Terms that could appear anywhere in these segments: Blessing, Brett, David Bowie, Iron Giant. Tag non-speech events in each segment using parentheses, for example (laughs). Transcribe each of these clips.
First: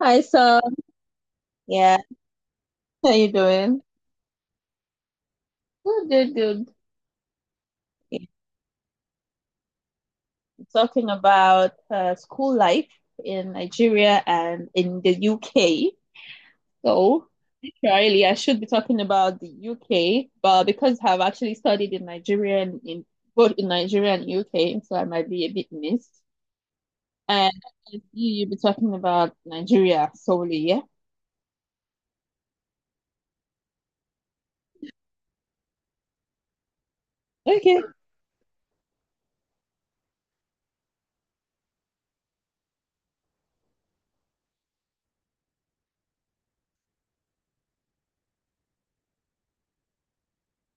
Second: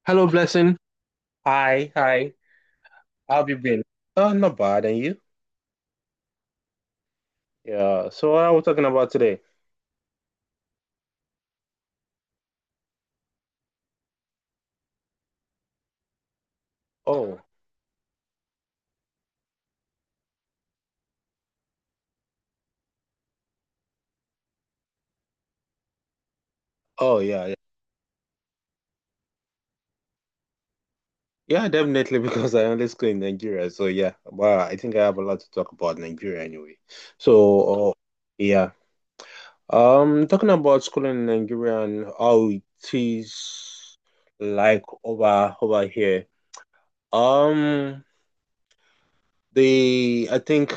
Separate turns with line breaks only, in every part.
Hi,
Hello,
so.
Blessing. Hi,
Yeah.
hi.
How you
How have you
doing?
been? Not bad. And you?
Good, good, good.
Yeah.
Yeah.
So what are we talking about today?
Talking about school life in Nigeria and in the UK. So,
Oh,
literally, I should be talking about the UK, but because I've actually studied in Nigeria and in both in Nigeria and UK, so I might be a bit missed.
oh yeah,
And
yeah,
you'll be talking about Nigeria solely, yeah?
yeah, definitely (laughs) because I only school in Nigeria. So yeah, well, I think I have a lot to talk about Nigeria anyway.
Okay.
So, yeah. Talking about school in Nigeria and how it is like over here. Um, the I think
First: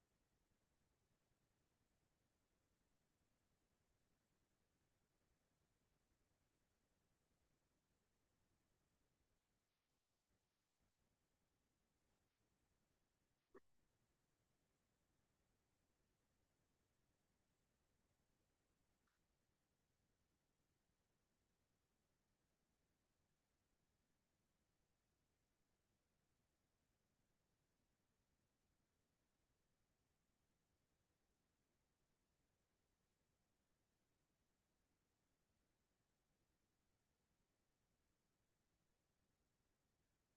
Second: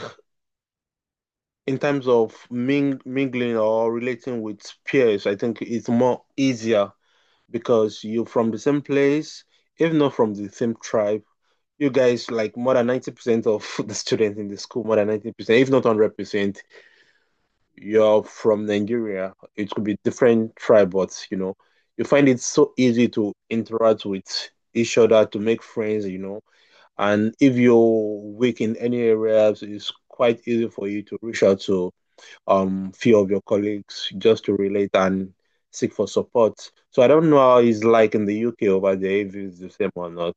in terms of mingling or relating with peers, I think it's more easier because you're from the same place, if not from the same tribe. You guys, like more than 90% of (laughs) the students in the school, more than 90%, if not 100%, you're from Nigeria. It could be different tribe, but you know, you find it so easy to interact with each other, to make friends. And if you're weak in any areas, it's quite easy for you to reach out to few of your colleagues just to relate and seek for support. So I don't know how it's like in the UK over there if it's the same or not.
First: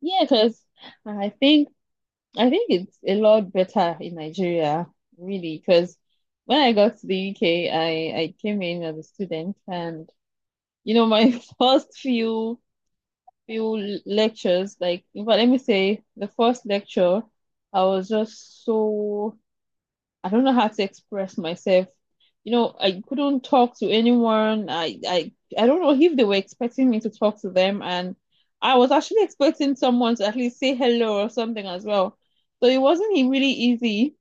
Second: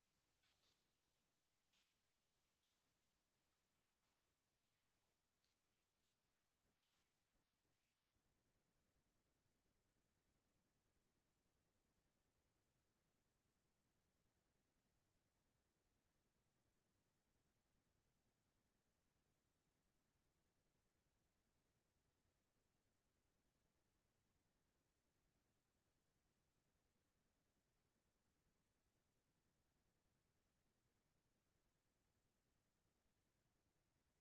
Yeah, because I think I think it's a lot better in Nigeria, really, because when I got to the UK, I came in as a student, and you know, my (laughs) first few lectures, like, in fact, let me say, the first lecture, I was just so I don't know how to express myself. You know, I couldn't talk to anyone. I don't know if they were expecting me to talk to them, and I was actually expecting someone to at least say hello or something as well. So it wasn't really easy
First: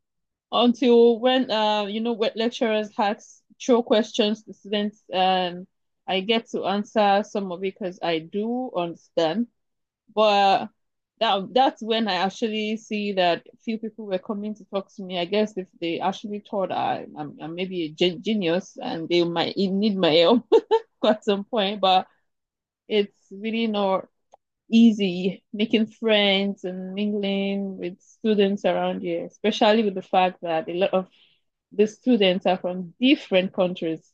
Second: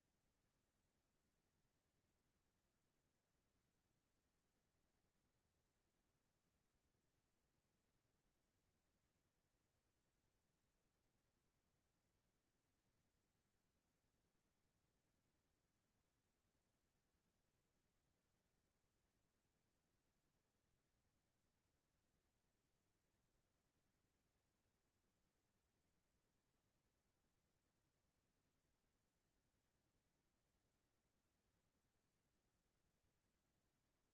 until when you know when lecturers ask throw questions to students and I get to answer some of it because I do understand, but that's when I actually see that few people were coming to talk to me. I guess if they actually thought I'm maybe a genius and they might need my help (laughs) at some point, but it's really not easy making friends and mingling with students around here, especially with the fact that a lot of the students are from different countries,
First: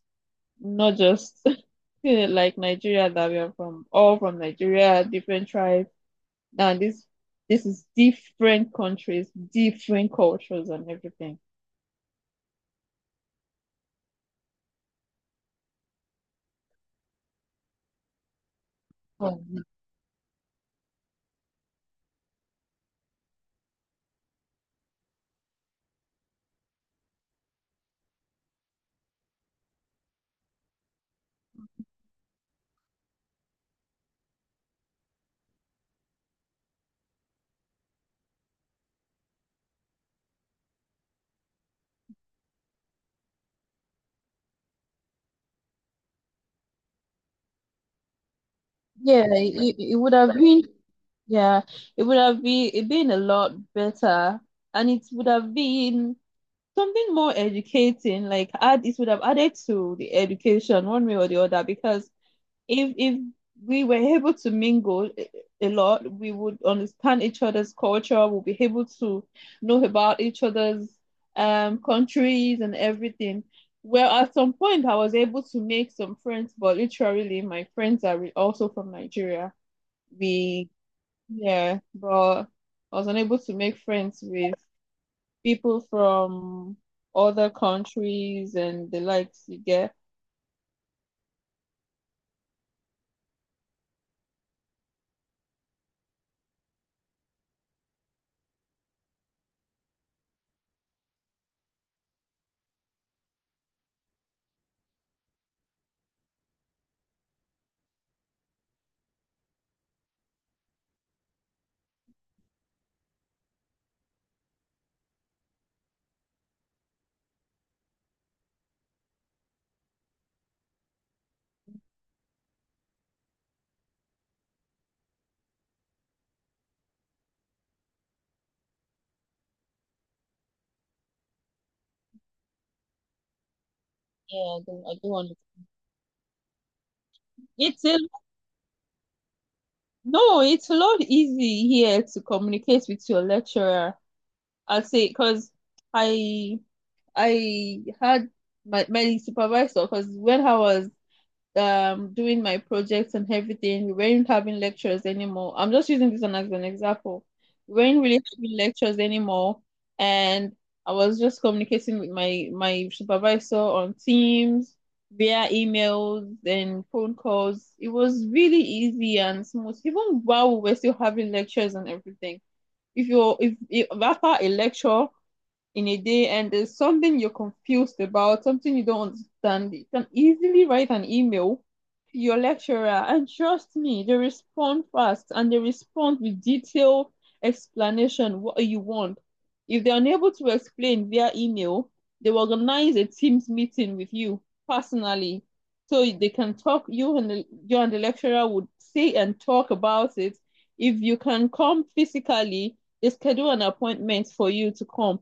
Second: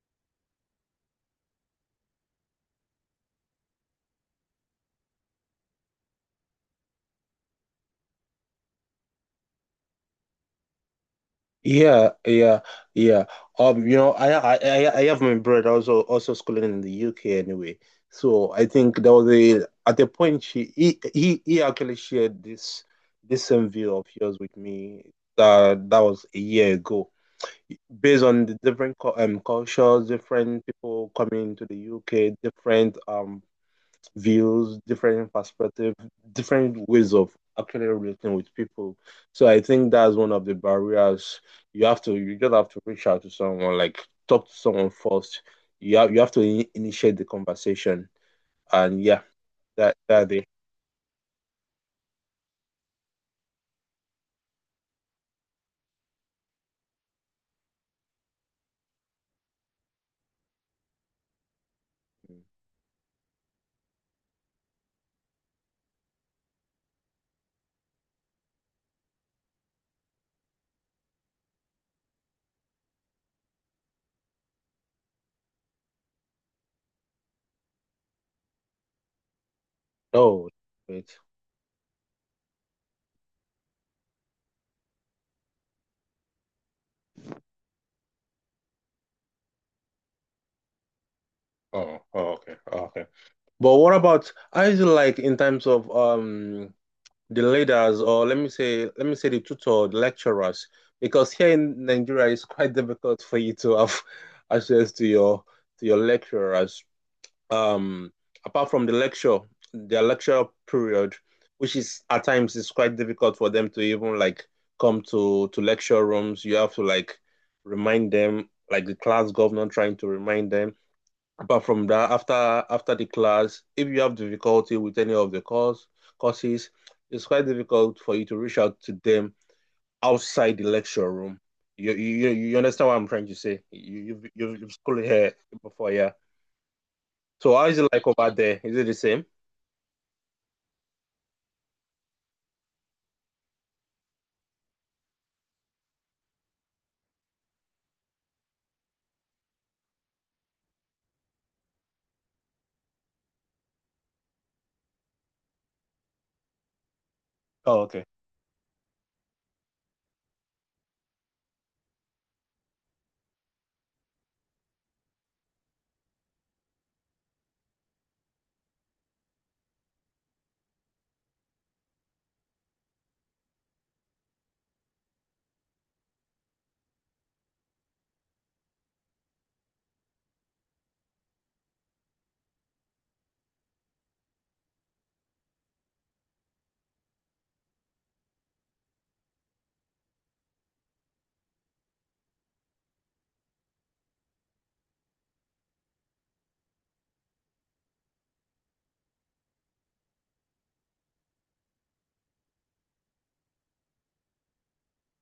not just (laughs) like Nigeria that we are from, all from Nigeria, different tribes. Now this is different countries, different cultures and everything.
Yeah, yeah, yeah. You know, I have my brother also schooling in the UK anyway. So I think there was
Well,
a at the point he actually shared this this same view of yours with me. That that was a year ago. Based on the different cultures, different people coming to the UK, different views, different perspective, different ways of actually relating with people. So I think that's one of the barriers. You just have to reach out to someone, like talk to someone first. You have to initiate the conversation, and yeah,
yeah, it,
that
it would
that
have
they.
been, yeah, it would have been, it been a lot better, and it would have been something more educating, like add it would have added to the education one way or the other, because if we were able to mingle a lot, we would understand each other's culture. We'll be able to know about each other's countries and everything. Well, at some point I was able to make some friends, but literally my friends are also from Nigeria.
Oh
We
wait.
Yeah, but I was unable to make friends with people from other countries and the likes, you get.
Oh, oh, okay, oh, okay. But what about how is it like in terms of the leaders, or let me say the tutor, the lecturers, because here in Nigeria it's quite (laughs) difficult for you to have (laughs) access to your lecturers. Um, Apart from the lecture, their lecture period, which is at times is quite difficult for them to even like come to lecture rooms. You have to like remind them, like the class governor trying to remind them. Apart from that, after the class, if you have difficulty with any of the courses, it's quite difficult for you to reach out to them outside the lecture room. You understand what I'm trying to say? You you've
Yeah, I
you've, you've
don't, I
schooled
don't want
here
to.
before, yeah. So how is
It's
it
a
like over there? Is it the same?
No, it's a lot easy here to communicate with your lecturer, I'll say, because I I had my supervisor, because when I was doing my projects and everything, we weren't having lectures anymore. I'm just using this one as an example. We
Oh,
weren't
okay.
really having lectures anymore, and I was just communicating with my supervisor on Teams via emails and phone calls. It was really easy and smooth, even while we were still having lectures and everything. If you're if after a lecture in a day and there's something you're confused about, something you don't understand, you can easily write an email to your lecturer. And trust me, they respond fast and they respond with detailed explanation what you want. If they're unable to explain via email, they will organize a Teams meeting with you personally, so they can talk. You and the, you and the lecturer would say and talk about it. If you can come physically, they schedule an appointment for you to come,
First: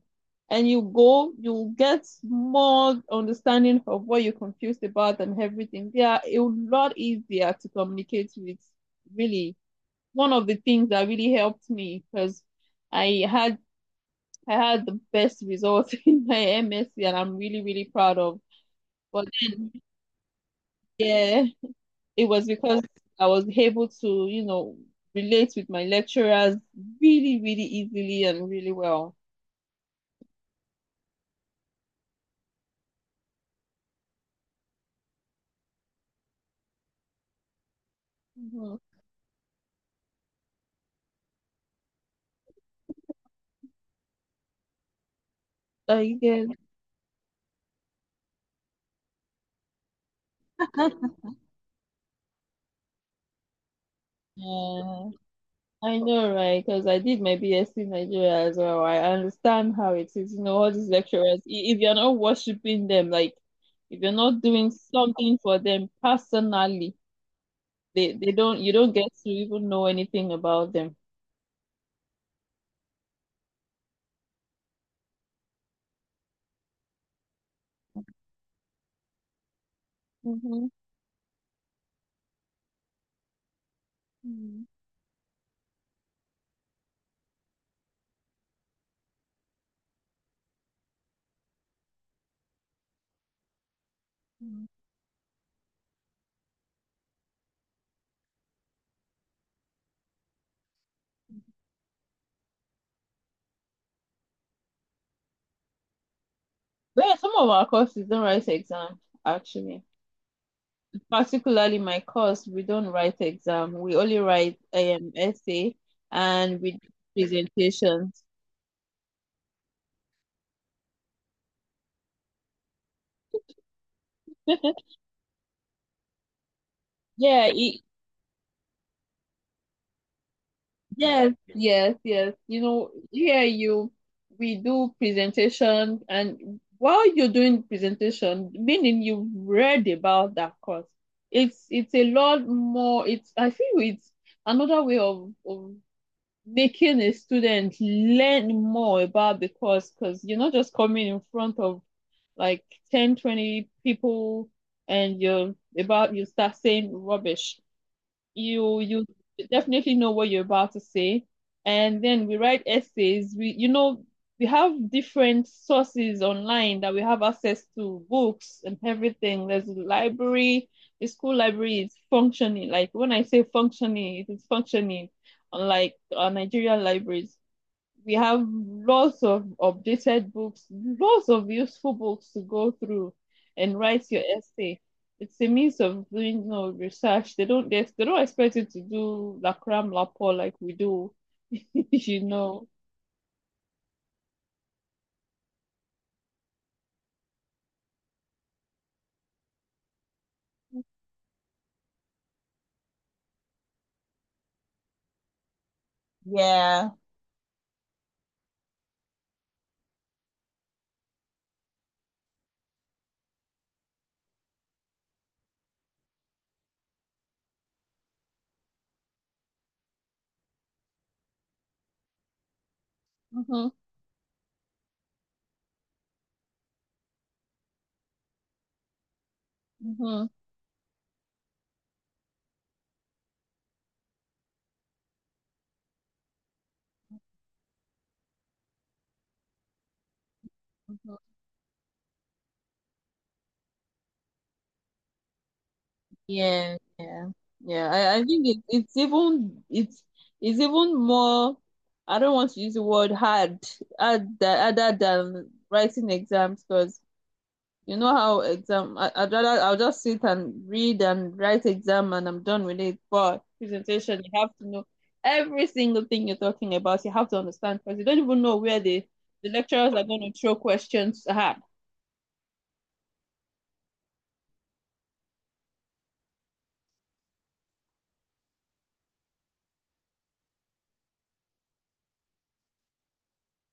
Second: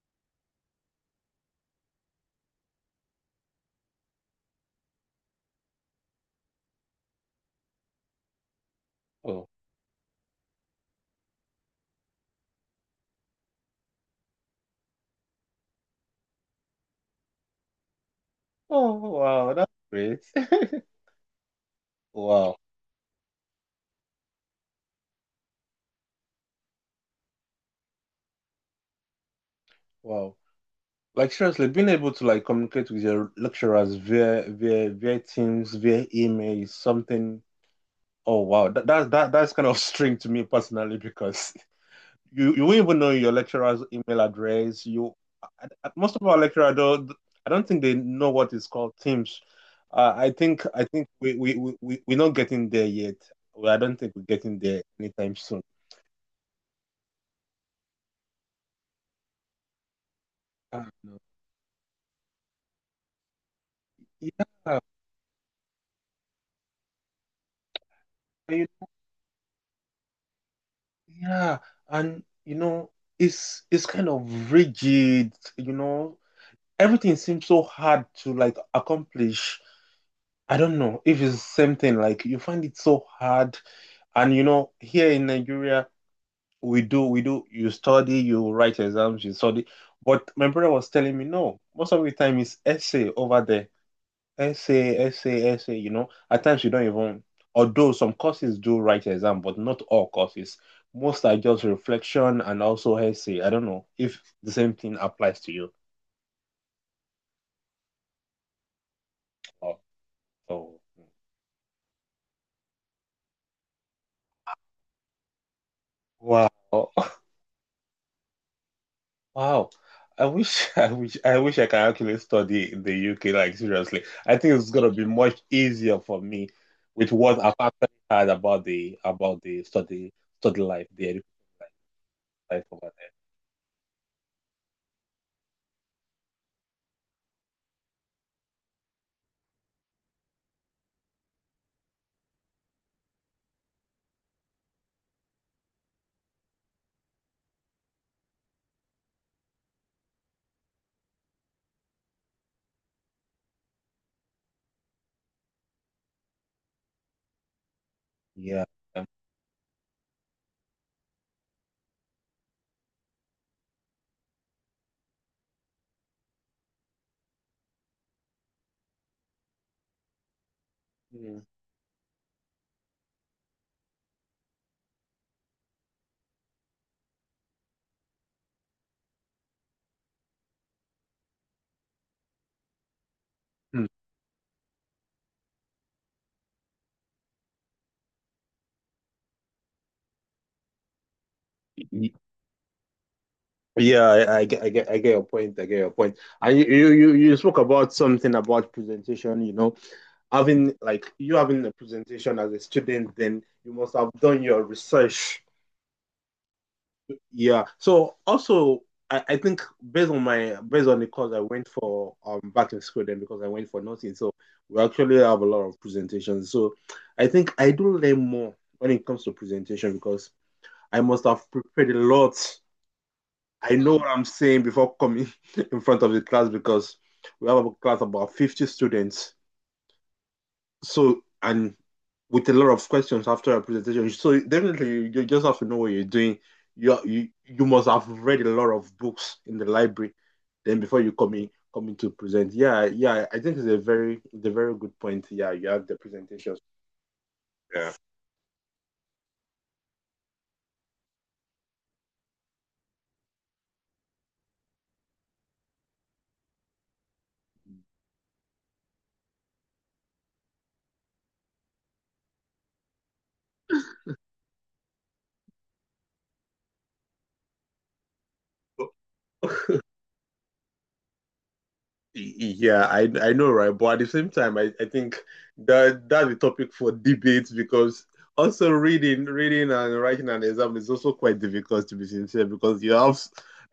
and you go, you'll get more understanding of what you're confused about and everything. They are a lot easier to communicate with,
Oh,
really. One of the things that really helped me, because I had I had the best results (laughs) in my MSc and I'm really, really proud of.
oh
But
wow, that's
then,
great. (laughs)
yeah, it was
Wow,
because I was able to, you know, relate with my lecturers really, really easily and really well.
wow. Like seriously, being able to like communicate with your lecturers via Teams, via email is something. Oh wow,
Mhm.
that's kind of (laughs) strange to me personally because you won't even know your lecturer's email address. Most
I
of our
guess.
lecturer though, I don't think they know what is called Teams. I think
(laughs)
we're not getting there yet. Well, I don't think we're getting there
Yeah.
anytime soon.
I know, right? Because I did my BSc in Nigeria as well. I understand how it is. You know, all
Ah,
these
no.
lecturers, if you're not worshiping them, like if you're
Yeah,
not doing something for them personally, they don't you don't get to even know anything about them.
yeah, and you know it's kind of rigid. You know everything seems so hard to like accomplish. I
Mm-hmm.
don't know if it's the same thing. Like you find it so hard, and you
Mm-hmm.
know, here in Nigeria, we do. You study, you write exams, you study. But my brother was telling me, no, most of the time it's essay over there, essay, essay, essay. You know, at times you don't even. Although some courses do write exam, but not all courses. Most are just reflection and also essay. I don't know if the same thing applies to you.
But yeah, some of our courses don't write exam,
Oh,
actually.
oh,
Particularly my course, we don't write exam. We only write essay,
wow.
and we do
(laughs)
presentations.
Wow. I wish (laughs) I wish I can actually study in the UK, like seriously. I think it's
(laughs)
gonna be much easier for me with what
Yeah,
I've actually heard about the study life, the education
yes, yes, yes. You
life
know,
over there.
here you we do presentation, and while you're doing presentation, meaning you've read about that course. It's a lot more. It's I feel it's another way of making a student learn more about the course, because you're not just coming in front of like 10, 20 people and you start saying rubbish.
Yeah.
You definitely know what you're about to say. And then we write essays. We you know we have different sources online that we have access to, books and everything. There's a library. The school
Mm.
library is functioning. Like when I say functioning, it is functioning, unlike Nigerian libraries. We have lots of updated books, lots of useful books to go through and
Mm.
write your essay. It's a means of doing, you know, research. They don't expect you to do la cram la pour like we do, (laughs)
Y-
you know.
Yeah, I get your point. I get your point. And you, you spoke about something about presentation, you know, having like you having a presentation as a student, then you must have done your research.
Yeah.
Yeah. So also, I think based on my based on the course I went for back in school then, because I went for nursing. So we actually have a lot of presentations. So I think I do learn more when it comes to presentation because I must have prepared a lot.
Mm-hmm.
I know what I'm saying before coming (laughs) in front of the class because we have a class about 50 students.
Mm-hmm.
So and with a lot of questions after a presentation. So definitely you just have to know what you're doing. You must have read a lot of books in the library then before you
Hmm.
come in to present. Yeah, yeah, I think it's a very good point. Yeah, you have the presentations.
Yeah. Yeah. Yeah.
Yeah.
I think it's even more, I don't want to use the word hard, other than writing exams, because you know how exam, I, I'd rather I'll just sit and read and write exam and I'm done with it. But presentation, you have to know every single thing you're talking about. You have to understand because you don't even know where the
(laughs)
lecturers are going to throw questions at.
Yeah, I know, right? But at the same time, I think that that's a topic for debate because also reading and writing an exam is also quite difficult, to be sincere, because you have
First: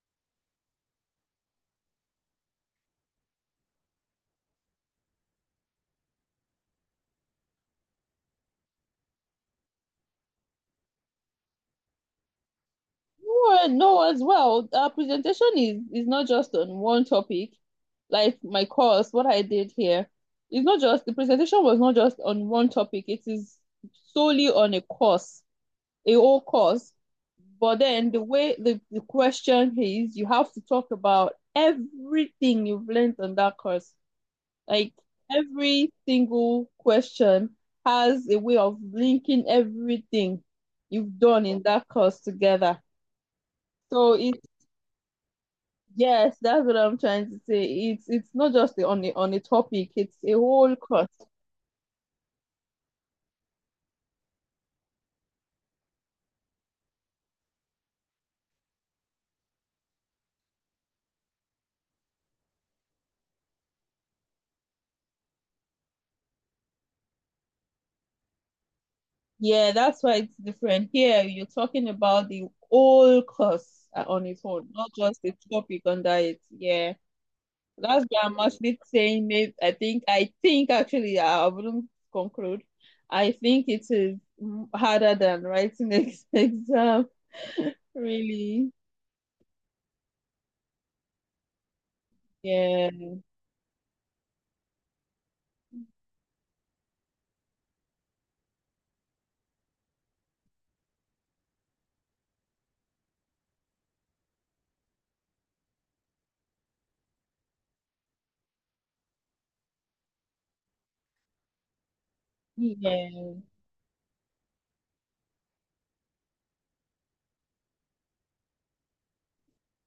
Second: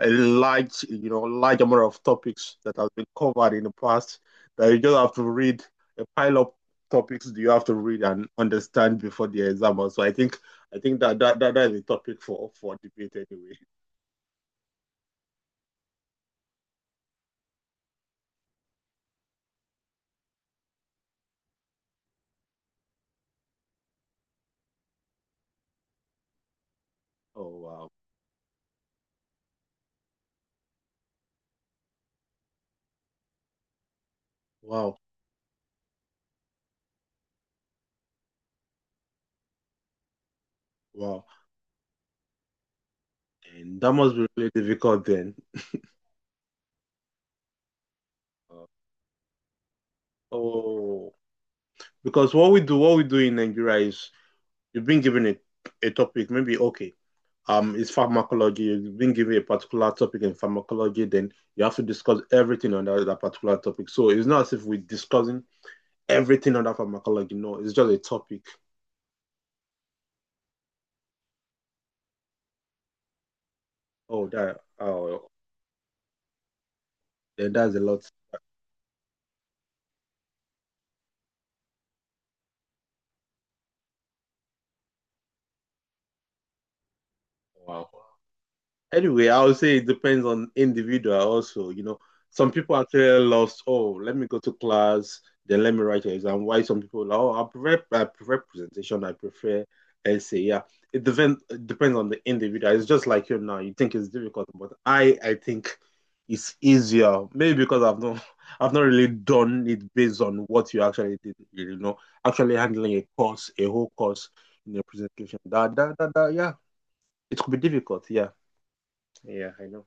a large you know large amount of topics that have been covered in the past that you just have to read, a pile of topics that you have to read and understand before the exam. So I think that that that, that is a topic for debate anyway.
No, no, as well. Our presentation is not just on one topic, like my course, what I did here. It's not just the presentation was not just on one topic. It is solely on a course, a whole course.
Oh
But
wow,
then the way the question is, you have to talk about everything you've learned on that course. Like
wow,
every single question has a way of linking everything you've
wow,
done in that course together.
and that
So
must be
it's
really difficult then.
yes, that's what I'm trying to say. It's not
Uh,
just on a topic, it's a whole course.
Oh, because what we do in Nigeria is you've been given a topic, maybe okay, it's pharmacology. You've been given a particular topic in pharmacology, then you have to discuss everything on that, that particular topic. So it's not as if we're discussing everything on that pharmacology. No, it's just a topic.
Yeah, that's why it's different. Here, you're talking about the whole course, on
Oh,
its
that,
own, not just
oh,
the topic under it. Yeah,
then that's a lot.
that's why I'm actually saying. Maybe I think actually I wouldn't conclude. I think it is harder than writing ex (laughs) exam.
Wow.
Really,
Anyway, I would say it depends on individual also. You know, some people
yeah,
actually lost, oh, let me go to class, then let me write an exam. Why some people, like, oh, I prefer presentation, I prefer essay. Yeah. It depends on the individual. It's just like you now. You think it's difficult, but I think it's easier. Maybe because I've not (laughs) I've not really done it based on what you actually did, you know, actually handling a
yeah,
course, a whole course in a presentation. That that that, that Yeah, it could be difficult, yeah. Yeah, I know.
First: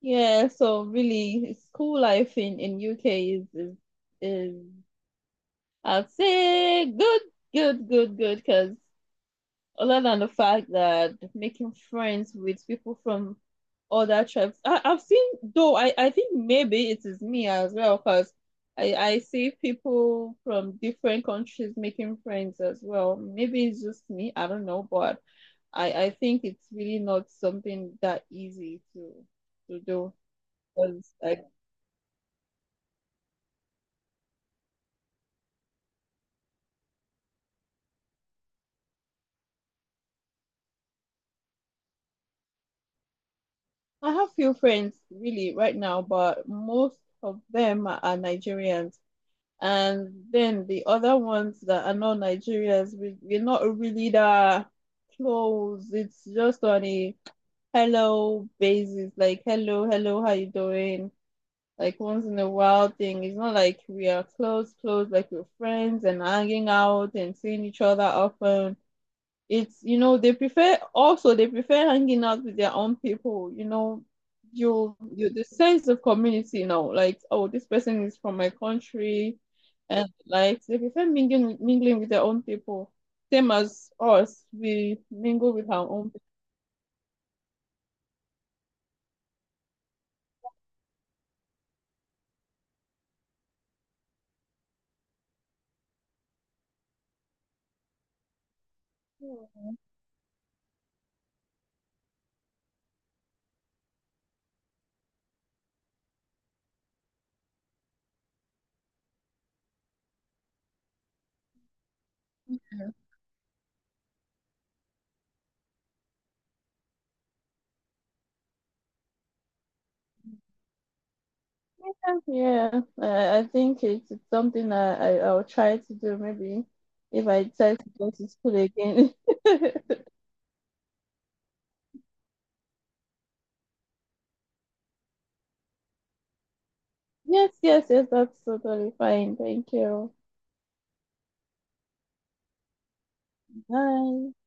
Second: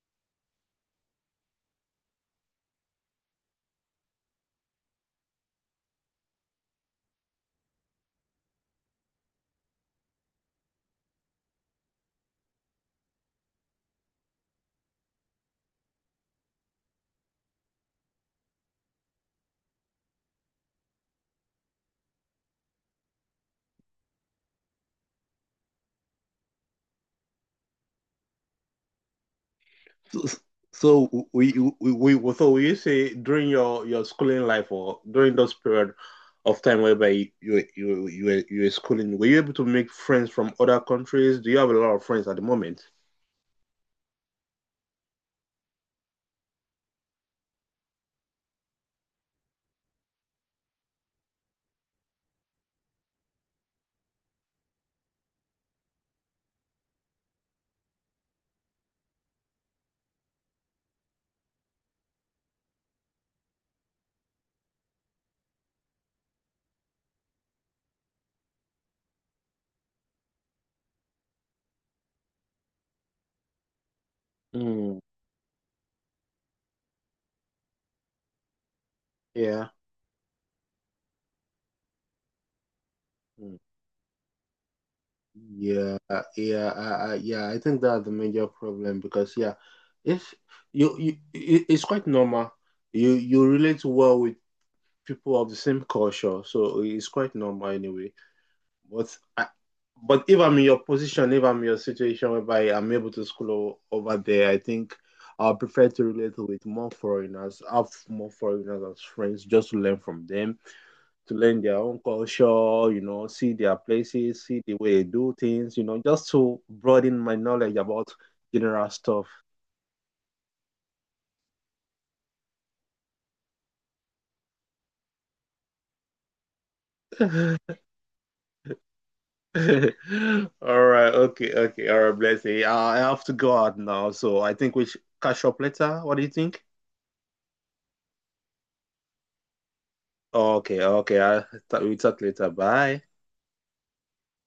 yeah. So really, school life in UK is I'd say good, good, good, good, because other than the fact that making friends with people from other tribes. I've seen, though I think maybe it is me as well, because I see people from different countries making friends as well. Maybe it's just me, I don't know, but I think it's really not something that easy to do.
So,
Because
so
I
we So you say during your schooling life or during those period of time whereby you were schooling, were you able to make friends from other countries? Do you have a lot of friends at the moment?
I have few friends really right now, but most of them are Nigerians. And then the other ones that are not Nigerians, we're not really that close. It's just on a hello basis, like hello, hello, how you doing? Like once in a while thing. It's not like we are close, close, like we're friends and hanging out and seeing each other often. It's, you know, they prefer, also they prefer hanging out with their own people, you know, you
Mm,
you the sense of community, you know, like, oh, this person is from my country,
yeah.
and like they prefer mingling with their own people, same
Mm.
as us. We mingle with our
Yeah,
own
yeah. I think that's the major problem because yeah, if it- it's quite normal. You relate well with people of the same culture, so it's quite normal anyway. But I,
people.
but if I'm in your position, if I'm in your situation whereby I'm able to school over there, I think I'll prefer to relate with more foreigners, have more foreigners as friends, just to learn from them, to learn their own culture, you know, see their places, see the way they do things, you know, just to broaden my knowledge about general stuff.
Yeah, yeah. I think it's something that I'll try to do, maybe
(laughs)
if I
All
decide to go to school again. (laughs)
right, okay, okay, all right, bless you. I have to go out now, so I think we should catch up later. What do you think?
Yes, yes, yes, that's totally fine. Thank you.
Okay, okay. I thought we talk later. Bye.
Bye.